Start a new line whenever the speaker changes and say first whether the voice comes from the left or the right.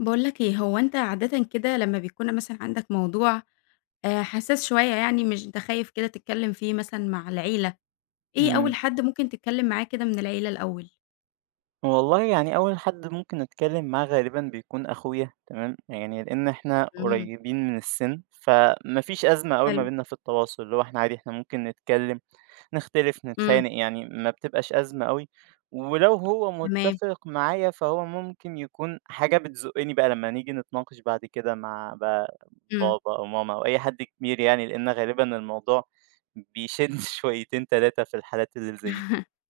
left: باقول لك إيه، هو أنت عادةً كده لمّا بيكون مثلًا عندك موضوع حساس شوية يعني مش أنت خايف كده تتكلّم فيه مثلًا مع العيلة، إيه أول
right: إمم.
left: حد ممكن تتكلّم معاه كده من العيلة الأول؟
right: والله يعني أول حد ممكن أتكلّم معاه غالبًا بيكون أخويا، تمام، يعني لإن إحنا
left: إمم،
right: قريّبين من السِن، فما فيش أزمة أوي
left: حلو،
right: ما بيننا في التواصل، اللي هو إحنا عادي إحنا ممكن نتكلّم، نختلف،
left: إمم.
right: نتخانق، يعني ما بتبقاش أزمة أوي، ولو هو
left: تمام،
right: متّفق معايا فهو ممكن يكون حاجة بتزُقّني بقى لمّا نيجي نتناقش بعد كده مع بقى
left: إمم.
right: بابا أو ماما أو أي حد كبير، يعني لإن غالبًا الموضوع بيشِد شويتين، 3 في الحالات اللي زي.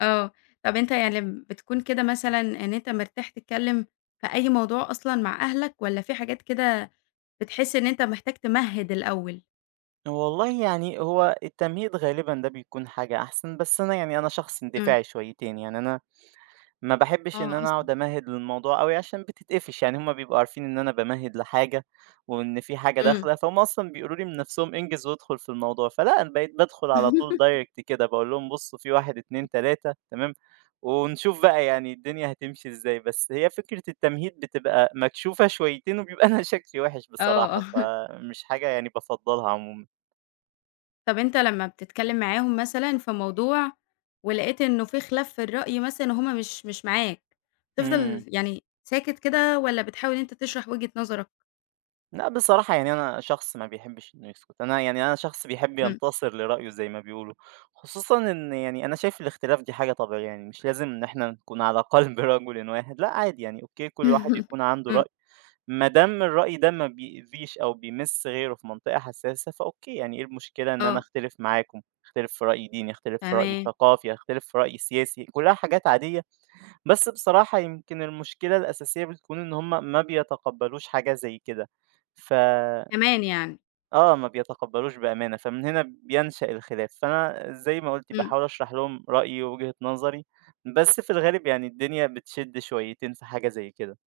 left: آه، طب أنت يعني بتكون كده مثلًا إن أنت مرتاح تتكلّم في أي موضوع أصلًا مع أهلك والّا في حاجات كده بتحس إن أنت محتاج تمهِّد الأول؟
right: والله يعني هو التمهيد غالبًا ده بيكون حاجة أحسن، بس أنا يعني أنا شخص
left: إمم.
right: اندفاعي شويتين، يعني أنا ما باحبش إن
left: آه،
right: أنا
left: أصلًا.
right: أقعد أمهِّد للموضوع أوي عشان بتتقفش، يعني هُم بيبقوا عارفين إن أنا بامهِّد لحاجة وإن في حاجة
left: إمم.
right: داخلة، فهُم أصلًا بيقولوا لي من نَفْسهم انجز وادخل في الموضوع، فلأ أنا بقيت بادخل على طول direct كده باقول لهم بُصّوا في 1، 2، 3، تمام، ونشوف بقى يعني الدنيا هتمشي إزاي. بس هي فكرة التمهيد بتبقى مكشوفة شويتين وبيبقى أنا شكلي وِحِش
left: آه.
right: بصراحة، فمش حاجة يعني بافضّلها عمومًا.
left: طب أنت لمّا بتتكلّم معاهم مثلًا في موضوع ولقيت إنه في خلاف في الرأي مثلًا وهُم مش معاك، تفضل
right: إمم.
left: يعني ساكت كده والّا بتحاول إن أنت تشرح وجهة نظرك؟
right: لأ بصراحة يعني أنا شخص ما بيحبّش إنه يسكُت، أنا يعني أنا شخص بيحب
left: إمم.
right: ينتصر لرأيه زي ما بيقولوا، خصوصًا إن يعني أنا شايف الاختلاف دي حاجة طبيعية، يعني مش لازم إن إحنا نكون على قَلب رجل واحد، لأ عادي يعني أوكي كل واحد يكون عنده
left: إمم.
right: رأي، ما دام الرأي ده ما بيأذيش أو بيمِس غيره في منطقة حساسة فأوكي، يعني إيه المشكلة إن أنا
left: آه،
right: أختلف معاكم، أختلف في رأي ديني، أختلف في رأي
left: تمام.
right: ثقافي، أختلف في رأي سياسي، كُلّها حاجات عادية. بس بصراحة يمكن المشكلة الأساسية بتكون إن هم ما بيتقبّلوش حاجة زي كده، ف
left: كمان يعني.
right: آه، ما بيتقبّلوش بأمانة، فمن هنا بينشأ الخلاف، فأنا زي ما قُلت
left: إمم.
right: باحاول أشرح لهم رأيي ووجهة نظري، بس في الغالب يعني الدنيا بتشِد شويتين في حاجة زي كده.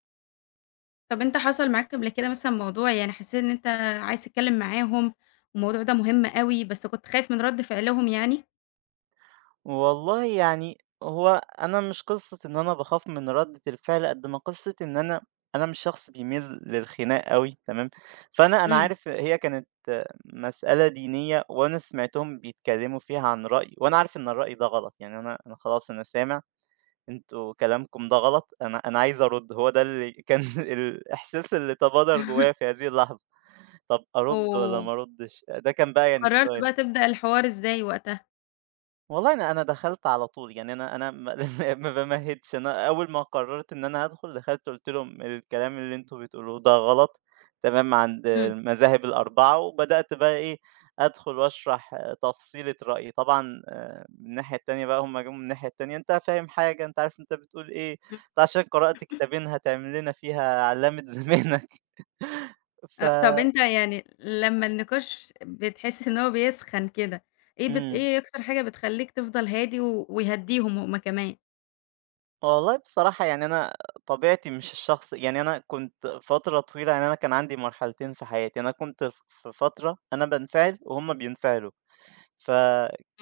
left: طب أنت حصل معاك قبل كده مثلًا موضوع يعني حسّيت إن أنت عايز تتكلّم معاهم والموضوع ده مهم أوي بس كنت خايف من رَد فعلهم يعني؟
right: والله يعني هو أنا مش قصة إن أنا باخاف من ردّة الفعل قد ما قصة إن أنا مش شخص بيميل للخناق أوي، تمام، فأنا
left: إمم.
right: عارف. هي كانت مسألة دينية وأنا سمعتهم بيتكلموا فيها عن رأي وأنا عارف إن الرأي ده غلط، يعني أنا خلاص أنا سامع أنتوا كلامكم ده غلط، أنا عايز أرد، هو ده اللي كان الإحساس اللي تبادر جوايا في هذه اللحظة، طب أرد ولا
left: أوه!
right: ما أردش، ده كان بقى يعني
left: قررت
right: ستايل.
left: بقى تبدأ الحوار إزاي وقتها؟
right: والله أنا دخلت على طول، يعني أنا ما ما بامهِّدش، أنا أول ما قرّرت إن أنا هادخل، دخلت قُلت لهم: "الكلام اللي أنتم بتقولوه ده غلط، تمام، عند
left: إمم.
right: المذاهب الأربعة." وبدأت بقى إيه، أدخل وأشرح آه، تفصيلة رأيي. طبعًا من الناحية التانية بقى هم جُم من الناحية التانية: "أنت فاهم حاجة، أنت عارف أنت بتقول إيه،
left: إمم.
right: أنت عشان قرأت كتابين هتعمل لنا فيها علامة زمانك." ف
left: آه، طب أنت يعني لمّا النقاش بتحس إن هو بيسخن كده، إيه
right: إمم.
left: إيه أكتر حاجة بتخلّيك تفضل هادي ويهدّيهم هُم كمان؟
right: والله بصراحة يعني أنا طبيعتي مش الشخص، يعني أنا كنت فترة طويلة، يعني أنا كان عندي مرحلتين في حياتي، أنا كنت في فترة أنا بنفعل وهم بينفعلوا،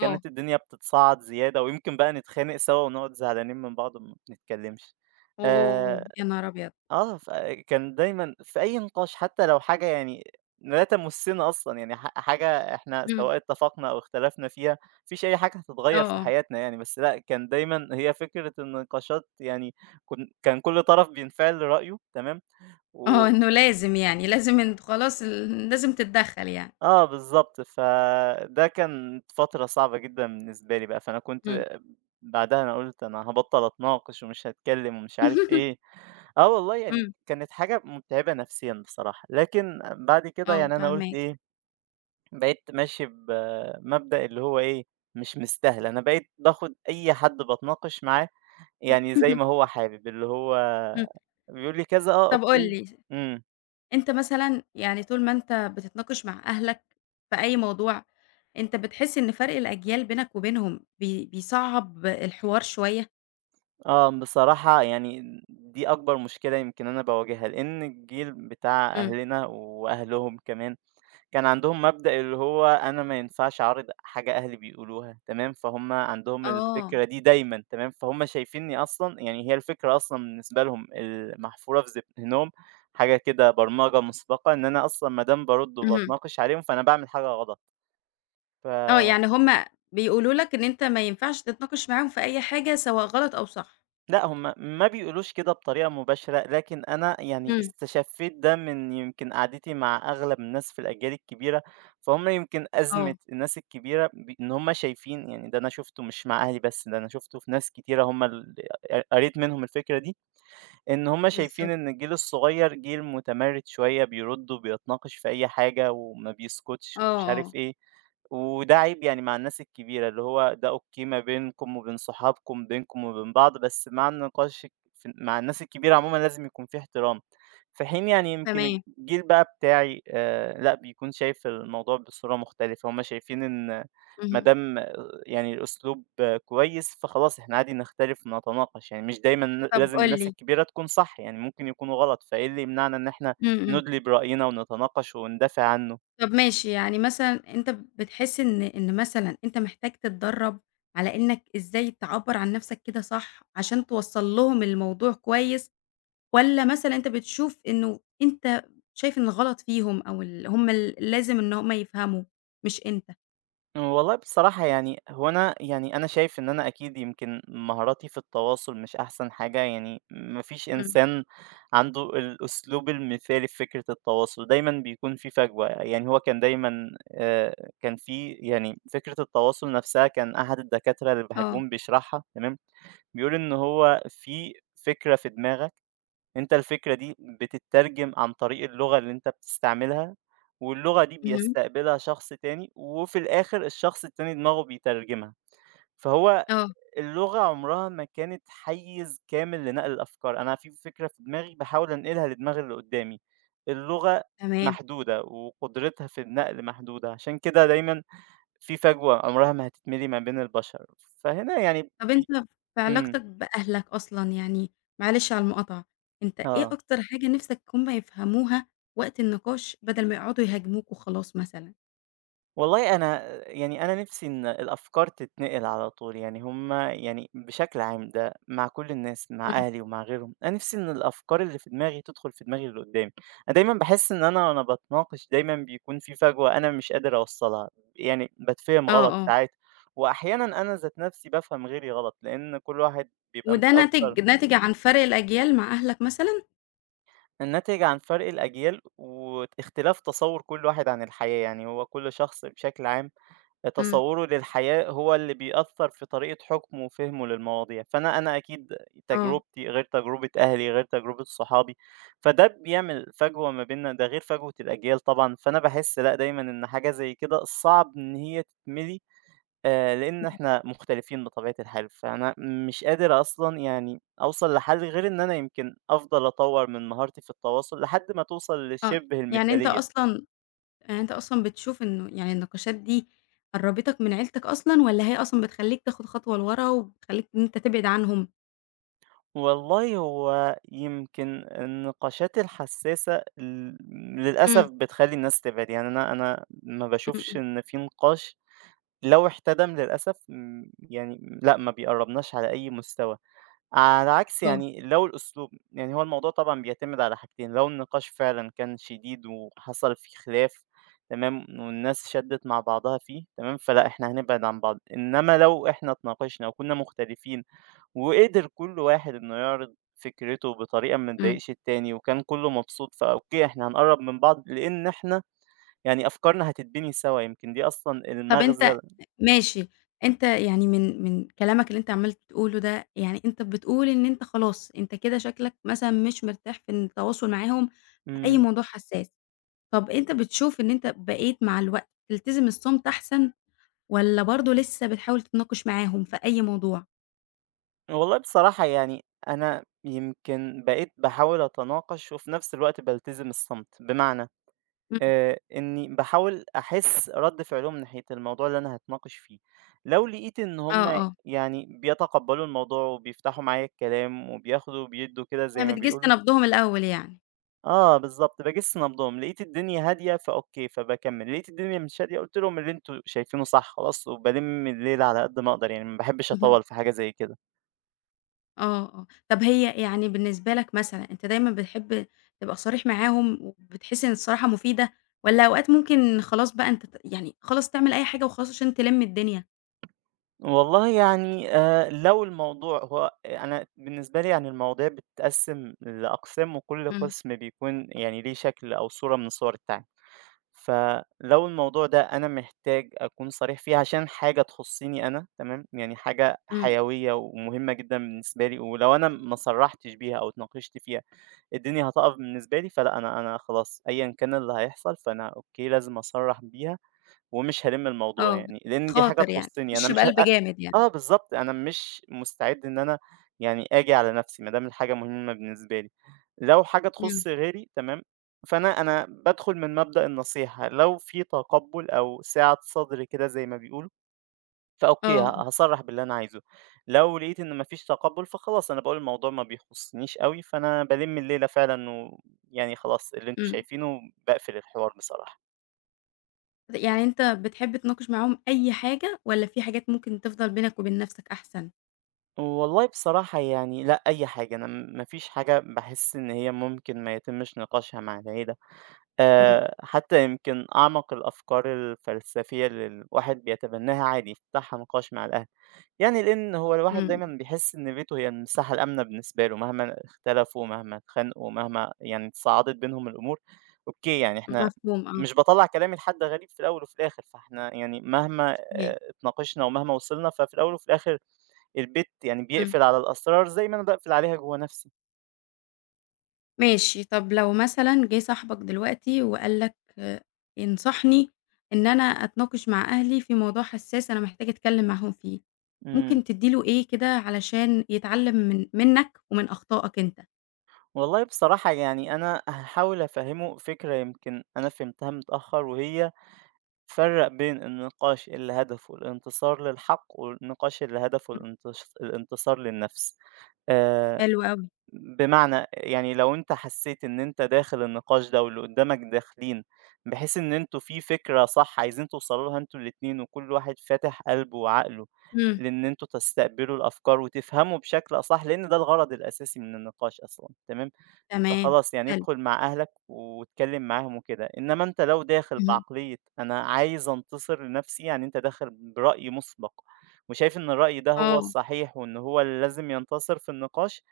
left: آه،
right: الدنيا بتتصاعد زيادة ويمكن بقى نتخانق سوا ونقعد زعلانين من بعض وما بنتكلمش.
left: أوه!
right: آه،
left: يا نهار أبيض!
right: آه، فكان دايمًا في أي نقاش حتى لو حاجة يعني لا تمُسّنا أصلًا، يعني حاجة إحنا
left: إمم.
right: سواء اتفقنا أو اختلفنا فيها، ما فيش أي حاجة
left: آه،
right: هتتغيّر في
left: آه،
right: حياتنا يعني، بس لأ، كان دايمًا هي فكرة النقاشات، يعني كان كل طرف بينفعل لرأيه، تمام،
left: آه،
right: و
left: إنه لازم يعني، لازم أنتم خلاص لازم تتدخّل يعني.
right: آه بالضبط، فده كانت فترة صعبة جدًا بالنسبة لي بقى. فأنا
left: إمم.
right: كنت بعدها أنا قُلت أنا هابطّل أتناقش ومش هاتكلّم ومش عارف إيه، آه والله يعني
left: إمم.
right: كانت حاجة مُتعبة نفسيًا بصراحة، لكن بعد كده
left: آه،
right: يعني أنا قُلت
left: فاهماك.
right: إيه، بقيت ماشي بمبدأ اللي هو إيه، مش مستاهلة، أنا بقيت باخُد أي حد باتناقش معاه يعني زي ما هو حابب، اللي هو
left: إمم،
right: بيقول لي كذا آه
left: طب قُل
right: أوكي.
left: لي،
right: إمم.
left: أنت مثلًا يعني طول ما أنت بتتناقش مع أهلك في أي موضوع، أنت بتحس إن فرق الأجيال بينك وبينهم بيصعّب الحوار شوية؟
right: آه، بصراحة يعني دي أكبر مشكلة يمكن أنا باواجهها، لإن الجيل بتاع
left: إمم.
right: أهلنا وأهلهم كمان كان عندهم مبدأ اللي هو أنا ما ينفعش أعارض حاجة أهلي بيقولوها، تمام، فهُم عندهم
left: آه.
right: الفكرة دي دايمًا، تمام، فهُم شايفينّي أصلًا يعني هي الفكرة أصلًا بالنسبة لهم محفورة في ذهنهم، حاجة كده برمجة مسبقة، إن أنا أصلًا ما دام بارُد
left: اهم.
right: وباتناقش عليهم فأنا باعمل حاجة غلط، ف
left: آه. يعني هم بيقولوا لك إن أنت ما ينفعش تتناقش معاهم في أي حاجة سواء غلط أو صح.
right: لأ، هم ما بيقولوش كده بطريقة مباشرة، لكن أنا يعني
left: إمم.
right: استشفيت ده من يمكن قعدتي مع أغلب الناس في الأجيال الكبيرة، فهُم يمكن أزمة
left: آه.
right: الناس الكبيرة إن هم شايفين، يعني ده أنا شُفته مش مع أهلي بس، ده أنا شُفته في ناس كتيرة هم قريت منهم الفكرة دي، إن هم شايفين
left: بالضبط.
right: إن الجيل الصغير جيل متمرد شوية بيرد وبيتناقش في أي حاجة وما بيسكتش
left: آه،
right: ومش عارف
left: آه.
right: إيه، وده عيب يعني مع الناس الكبيرة، اللي هو ده أوكي ما بينكم وبين صحابكم بينكم وبين بعض، بس مع النقاش مع الناس الكبيرة عموما لازم يكون في احترام، في حين يعني يمكن
left: تمام.
right: الجيل بقى بتاعي آه، لا بيكون شايف الموضوع بصورة مختلفة. هما شايفين إن
left: اهم.
right: مادام يعني الأسلوب كويس، فخلاص إحنا عادي نختلف ونتناقش، يعني مش دايمًا
left: طب
right: لازم
left: قُل
right: الناس
left: لي
right: الكبيرة تكون صح، يعني ممكن يكونوا غلط، فإيه اللي يمنعنا إن إحنا
left: إمم، إمم.
right: نُدلي برأينا ونتناقش وندافع عنه؟
left: طب ماشي. يعني مثلًا أنت بتحس إن مثلًا أنت محتاج تتدرّب على إنّك إزاي تعبّر عن نَفْسك كده صح عشان توصّل لهم الموضوع كويس والّا مثلًا أنت بتشوف إنه أنت شايف إن غلط فيهم أو هم لازم إن هم يفهموا مش أنت؟
right: والله بصراحة يعني هو أنا يعني أنا شايف إن أنا أكيد يمكن مهاراتي في التواصل مش أحسن حاجة، يعني ما فيش
left: إمم.
right: إنسان عنده الأسلوب المثالي في فكرة التواصل، دايمًا بيكون في فجوة. يعني هو كان دايمًا كان في يعني فكرة التواصل نفسها، كان أحد الدكاترة اللي
left: آه،
right: باحبهم بيشرحها، تمام؟ بيقول إن هو في فكرة في دماغك، أنت الفكرة دي بتتّرجم عن طريق اللغة اللي أنت بتستعملها، واللغة دي
left: اهم،
right: بيستقبلها شخص تاني، وفي الآخر الشخص التاني دماغه بيترجمها، فهو
left: آه،
right: اللغة عمرها ما كانت حيّز كامل لنقل الأفكار، أنا في فكرة في دماغي باحاول أنقلها لدماغ اللي قدّامي، اللغة
left: تمام.
right: محدودة وقدرتها في النقل محدودة، عشان كده دايمًا في فجوة عمرها ما هتتملي ما بين البشر، فهنا يعني
left: طَب أنت
right: بي
left: في
right: إمم،
left: علاقتك بأهلك أصلًا يعني معلش على المقاطعة، أنت إيه
right: آه.
left: أكتر حاجة نِفْسك هُم يفهموها وقت النقاش بدل ما يقعدوا يهاجموك وخلاص مثلًا؟
right: والله أنا يعني أنا نِفْسي إن الأفكار تتنقل على طول، يعني هم يعني بشكل عام ده مع كل الناس، مع
left: إمم،
right: أهلي ومع غيرهم، أنا نِفْسي إن الأفكار اللي في دماغي تدخل في دماغ اللي قدّامي، أنا دايمًا باحس إن أنا وأنا باتناقش دايمًا بيكون في فجوة أنا مش قادر أوصّلها، يعني باتفهم
left: آه،
right: غلط
left: آه،
right: ساعات، وأحيانًا أنا ذات نَفْسي بافهم غيري غلط، لإن كل واحد بيبقى
left: وده
right: متأثّر.
left: ناتج عن فرق الأجيال مع أهلك مثلًا؟
right: الناتج عن فرق الأجيال واختلاف تصوُّر كل واحد عن الحياة، يعني هو كل شخص بشكل عام
left: إمم،
right: تصوّره للحياة هو اللي بيأثّر في طريقة حُكمه وفهمه للمواضيع، فأنا أكيد
left: آه،
right: تجربتي غير تجربة أهلي، غير تجربة صحابي، فده بيعمل فجوة ما بيننا، ده غير فجوة الأجيال طبعًا، فأنا باحس لأ، دايمًا إن حاجة زي كده صعب إن هي تتمِلي، لإن إحنا مختلفين بطبيعة الحال، فأنا مش قادر أصلًا يعني أوصل لحل غير إن أنا يمكن أفضل أطوّر من مهارتي في التواصل لحد ما توصل
left: آه،
right: لشِبه
left: يعني أنت
right: المثالية.
left: أصلًا يعني أنت أصلًا بتشوف إنه يعني النقاشات دي قرّبتك من عيلتك أصلًا والّا هي أصلًا بتخلّيك تاخد خطوة لورا وبتخلّيك إن أنت تبعد عنهم؟
right: والله هو يمكن النقاشات الحساسة للأسف
left: إمم،
right: بتخلّي الناس تبعد، يعني أنا ما
left: إمم،
right: باشوفش
left: إمم،
right: إن في نقاش لو احتدم، للأسف يعني لأ، ما بيقرّبناش على أي مستوى، على عكس
left: آه،
right: يعني لو الأسلوب، يعني هو الموضوع طبعًا بيعتمد على حاجتين، لو النقاش فعلًا كان شديد وحصل فيه خلاف، تمام، والناس شدِّت مع بعضها فيه، تمام، فلأ، إحنا هنبعد عن بعض، إنما لو إحنا اتناقشنا وكُنّا مختلفين وقدر كل واحد إنه يعرض فكرته بطريقة ما
left: إمم.
right: تضايقش التاني، وكان كله مبسوط، فأوكي إحنا هنقرّب من بعض لإن إحنا يعني أفكارنا هتتبني سوا، يمكن دي أصلًا
left: طب أنت
right: المغزى.
left: ماشي، أنت يعني من كلامك اللي أنت عمّال بتقوله ده، يعني أنت بتقول إن أنت خلاص، أنت كده شكلك مثلًا مش مرتاح في التواصل معاهم في أي
right: إمم،
left: موضوع حساس، طب أنت بتشوف إن أنت بقيت مع الوقت تلتزم الصمت أحسن والّا برضه لسه بتحاول تتناقش معاهم في أي موضوع؟
right: والله بصراحة يعني أنا يمكن بقيت باحاول أتناقش وفي نفس الوقت بالتزم الصمت، بمعنى
left: إمم،
right: إني باحاول أحس رد فعلهم ناحية الموضوع اللي أنا هاتناقش فيه، لو لقيت إن
left: آه،
right: هُم
left: آه،
right: يعني بيتقبّلوا الموضوع وبيفتحوا معايا الكلام وبياخدوا وبيدّوا كده زي
left: يعني
right: ما
left: بتجِس
right: بيقولوا،
left: نبضهم الأول يعني.
right: آه بالضبط، باجِس نبضهم، لقيت الدنيا هادية فأوكي، فباكمّل، لقيت الدنيا مش هادية قُلت لهم اللي أنتم شايفينه صح خلاص، وبالِم الليل على قد ما أقدر يعني، ما باحبش
left: اهم.
right: أطوّل في حاجة زي كده.
left: آه، آه. طب هي يعني بالنسبة لك مثلًا أنت دايمًا بتحب تبقى صريح معاهم وبتحس إن الصراحة مفيدة والّا أوقات ممكن خلاص بقى أنت يعني خلاص تعمل أي حاجة وخلاص عشان تلِم الدنيا؟
right: والله يعني لو الموضوع هو أنا بالنسبة لي يعني المواضيع بتتقسّم لأقسام، وكل
left: إمم،
right: قسم بيكون يعني ليه شكل أو صورة من صور التعليم. فلو الموضوع ده أنا محتاج أكون صريح فيه عشان حاجة تخصني أنا، تمام، يعني حاجة
left: إمم.
right: حيوية ومهمة جدًا بالنسبة لي، ولو أنا ما صرحتش بيها أو اتناقشت فيها الدنيا هتقف بالنسبة لي، فلأ أنا خلاص أيًا كان اللي هيحصل فأنا أوكي لازم أصرّح بيها. ومش هالِم الموضوع
left: آه،
right: يعني، لإن دي حاجة
left: بتخاطر يعني،
right: تخُصّني أنا،
left: بتخش
right: مش ه
left: بقلب
right: أ
left: جامد يعني.
right: آه بالضبط، أنا مش مستعد إن أنا يعني آجي على نَفْسي ما دام الحاجة مهمة بالنسبة لي. لو حاجة
left: إمم.
right: تخُص غيري، تمام، فأنا بادخُل من مبدأ النصيحة، لو في تقبُّل أو سعة صدر كده زي ما بيقولوا، فأوكي
left: آه، إمم.
right: هاصرّح باللي أنا عايزه، لو لقيت إن ما فيش تقبُّل فخلاص أنا باقول الموضوع ما بيخُصّنيش أوي، فأنا بالِم الليلة فعلًا و يعني خلاص اللي أنتم
left: إمم.
right: شايفينه، باقفل الحوار بصراحة.
left: يعني أنت بتحب تناقش معاهم أي حاجة والّا في حاجات ممكن تفضل بينك وبين نَفْسك أحسن؟
right: والله بصراحة يعني لأ أي حاجة، أنا ما فيش حاجة باحس إن هي ممكن ما يتمش نقاشها مع العيلة،
left: إمم.
right: حتى يمكن أعمق الأفكار الفلسفية اللي الواحد بيتبناها عادي يفتحها نقاش مع الأهل، يعني لإن هو الواحد
left: إمم.
right: دايمًا بيحس إن بيته هي المساحة الآمنة بالنسبة له مهما اختلفوا، مهما اتخانقوا، مهما يعني تصاعدت بينهم الأمور، أوكي يعني إحنا
left: مفهوم آه،
right: مش باطلّع كلامي لحد غريب في الأول وفي الآخر، فإحنا يعني مهما
left: صحيح.
right: اتناقشنا ومهما وصلنا، ففي الأول وفي الآخر البيت يعني
left: إمم.
right: بيقفل على الأسرار زي ما أنا باقفل عليها جوّه نفسي.
left: ماشي، طب لو مثلًا جه صاحبك دلوقتي وقال لك ينصحني إن أنا أتناقش مع أهلي في موضوع حساس أنا محتاج أتكلم معاهم فيه،
right: إمم.
left: ممكن تدّي له إيه كده علشان يتعلم من منّك ومن أخطائك أنت؟
right: والله بصراحة يعني أنا هاحاول أفهّمه فكرة يمكن أنا فهمتها متأخّر وهي: فرّق بين النقاش اللي هدفه الانتصار للحق والنقاش اللي هدفه
left: إمم.
right: الانتصار للنفس. آآ
left: حلو أوي،
right: بمعنى يعني لو أنت حسيت إن أنت داخل النقاش ده واللي قدامك داخلين، بحيث إن أنتم في فكرة صح عايزين توصلوا لها أنتم الاتنين وكل واحد فاتح قلبه وعقله
left: إمم،
right: لإن أنتم تستقبلوا الأفكار وتفهموا بشكل أصح، لإن ده الغرض الأساسي من النقاش أصلًا، تمام؟
left: تمام،
right: فخلاص يعني
left: حلو،
right: ادخل مع أهلك واتكلم معاهم وكده، إنما أنت لو داخل
left: اهم.
right: بعقلية أنا عايز أنتصر لنفسي، يعني أنت داخل برأي مسبق وشايف إن الرأي ده هو
left: آه،
right: الصحيح وإن هو اللي لازم ينتصر في النقاش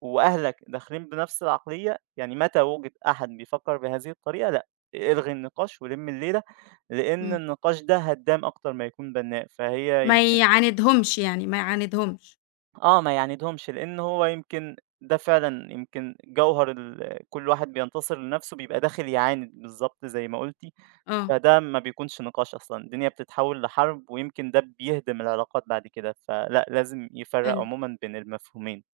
right: وأهلك داخلين بنفس العقلية، يعني متى وُجد أحد بيفكّر بهذه الطريقة لأ، الغي النقاش ولِم الليلة، لإن
left: إمم،
right: النقاش ده هدّام أكتر ما يكون بنّاء. فهي
left: ما
right: يمكن
left: يعاندهمش يعني، ما يعاندهمش،
right: آه، ما يعاندهمش لإن هو يمكن ده فعلًا يمكن جوهر كل واحد بينتصر لنَفْسه بيبقى داخل يعاند بالضبط زي ما قُلتِ،
left: آه،
right: فده ما بيكونش نقاش أصلًا، الدنيا بتتحوّل لحرب ويمكن ده بيهدم العلاقات بعد كده، فلأ لازم يفرّق
left: حلو،
right: عمومًا بين المفهومين.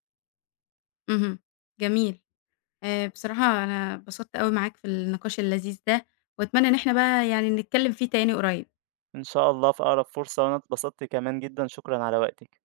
left: اهم، جميل، بصراحة أنا اتبسطت أوي معاك في النقاش اللذيذ ده، وأتمنى إن إحنا بقى يعني نتكلم فيه تاني قريب.
right: إن شاء الله في أقرب فرصة، وأنا اتبسطت كمان جدًا، شكرًا على وقتِك.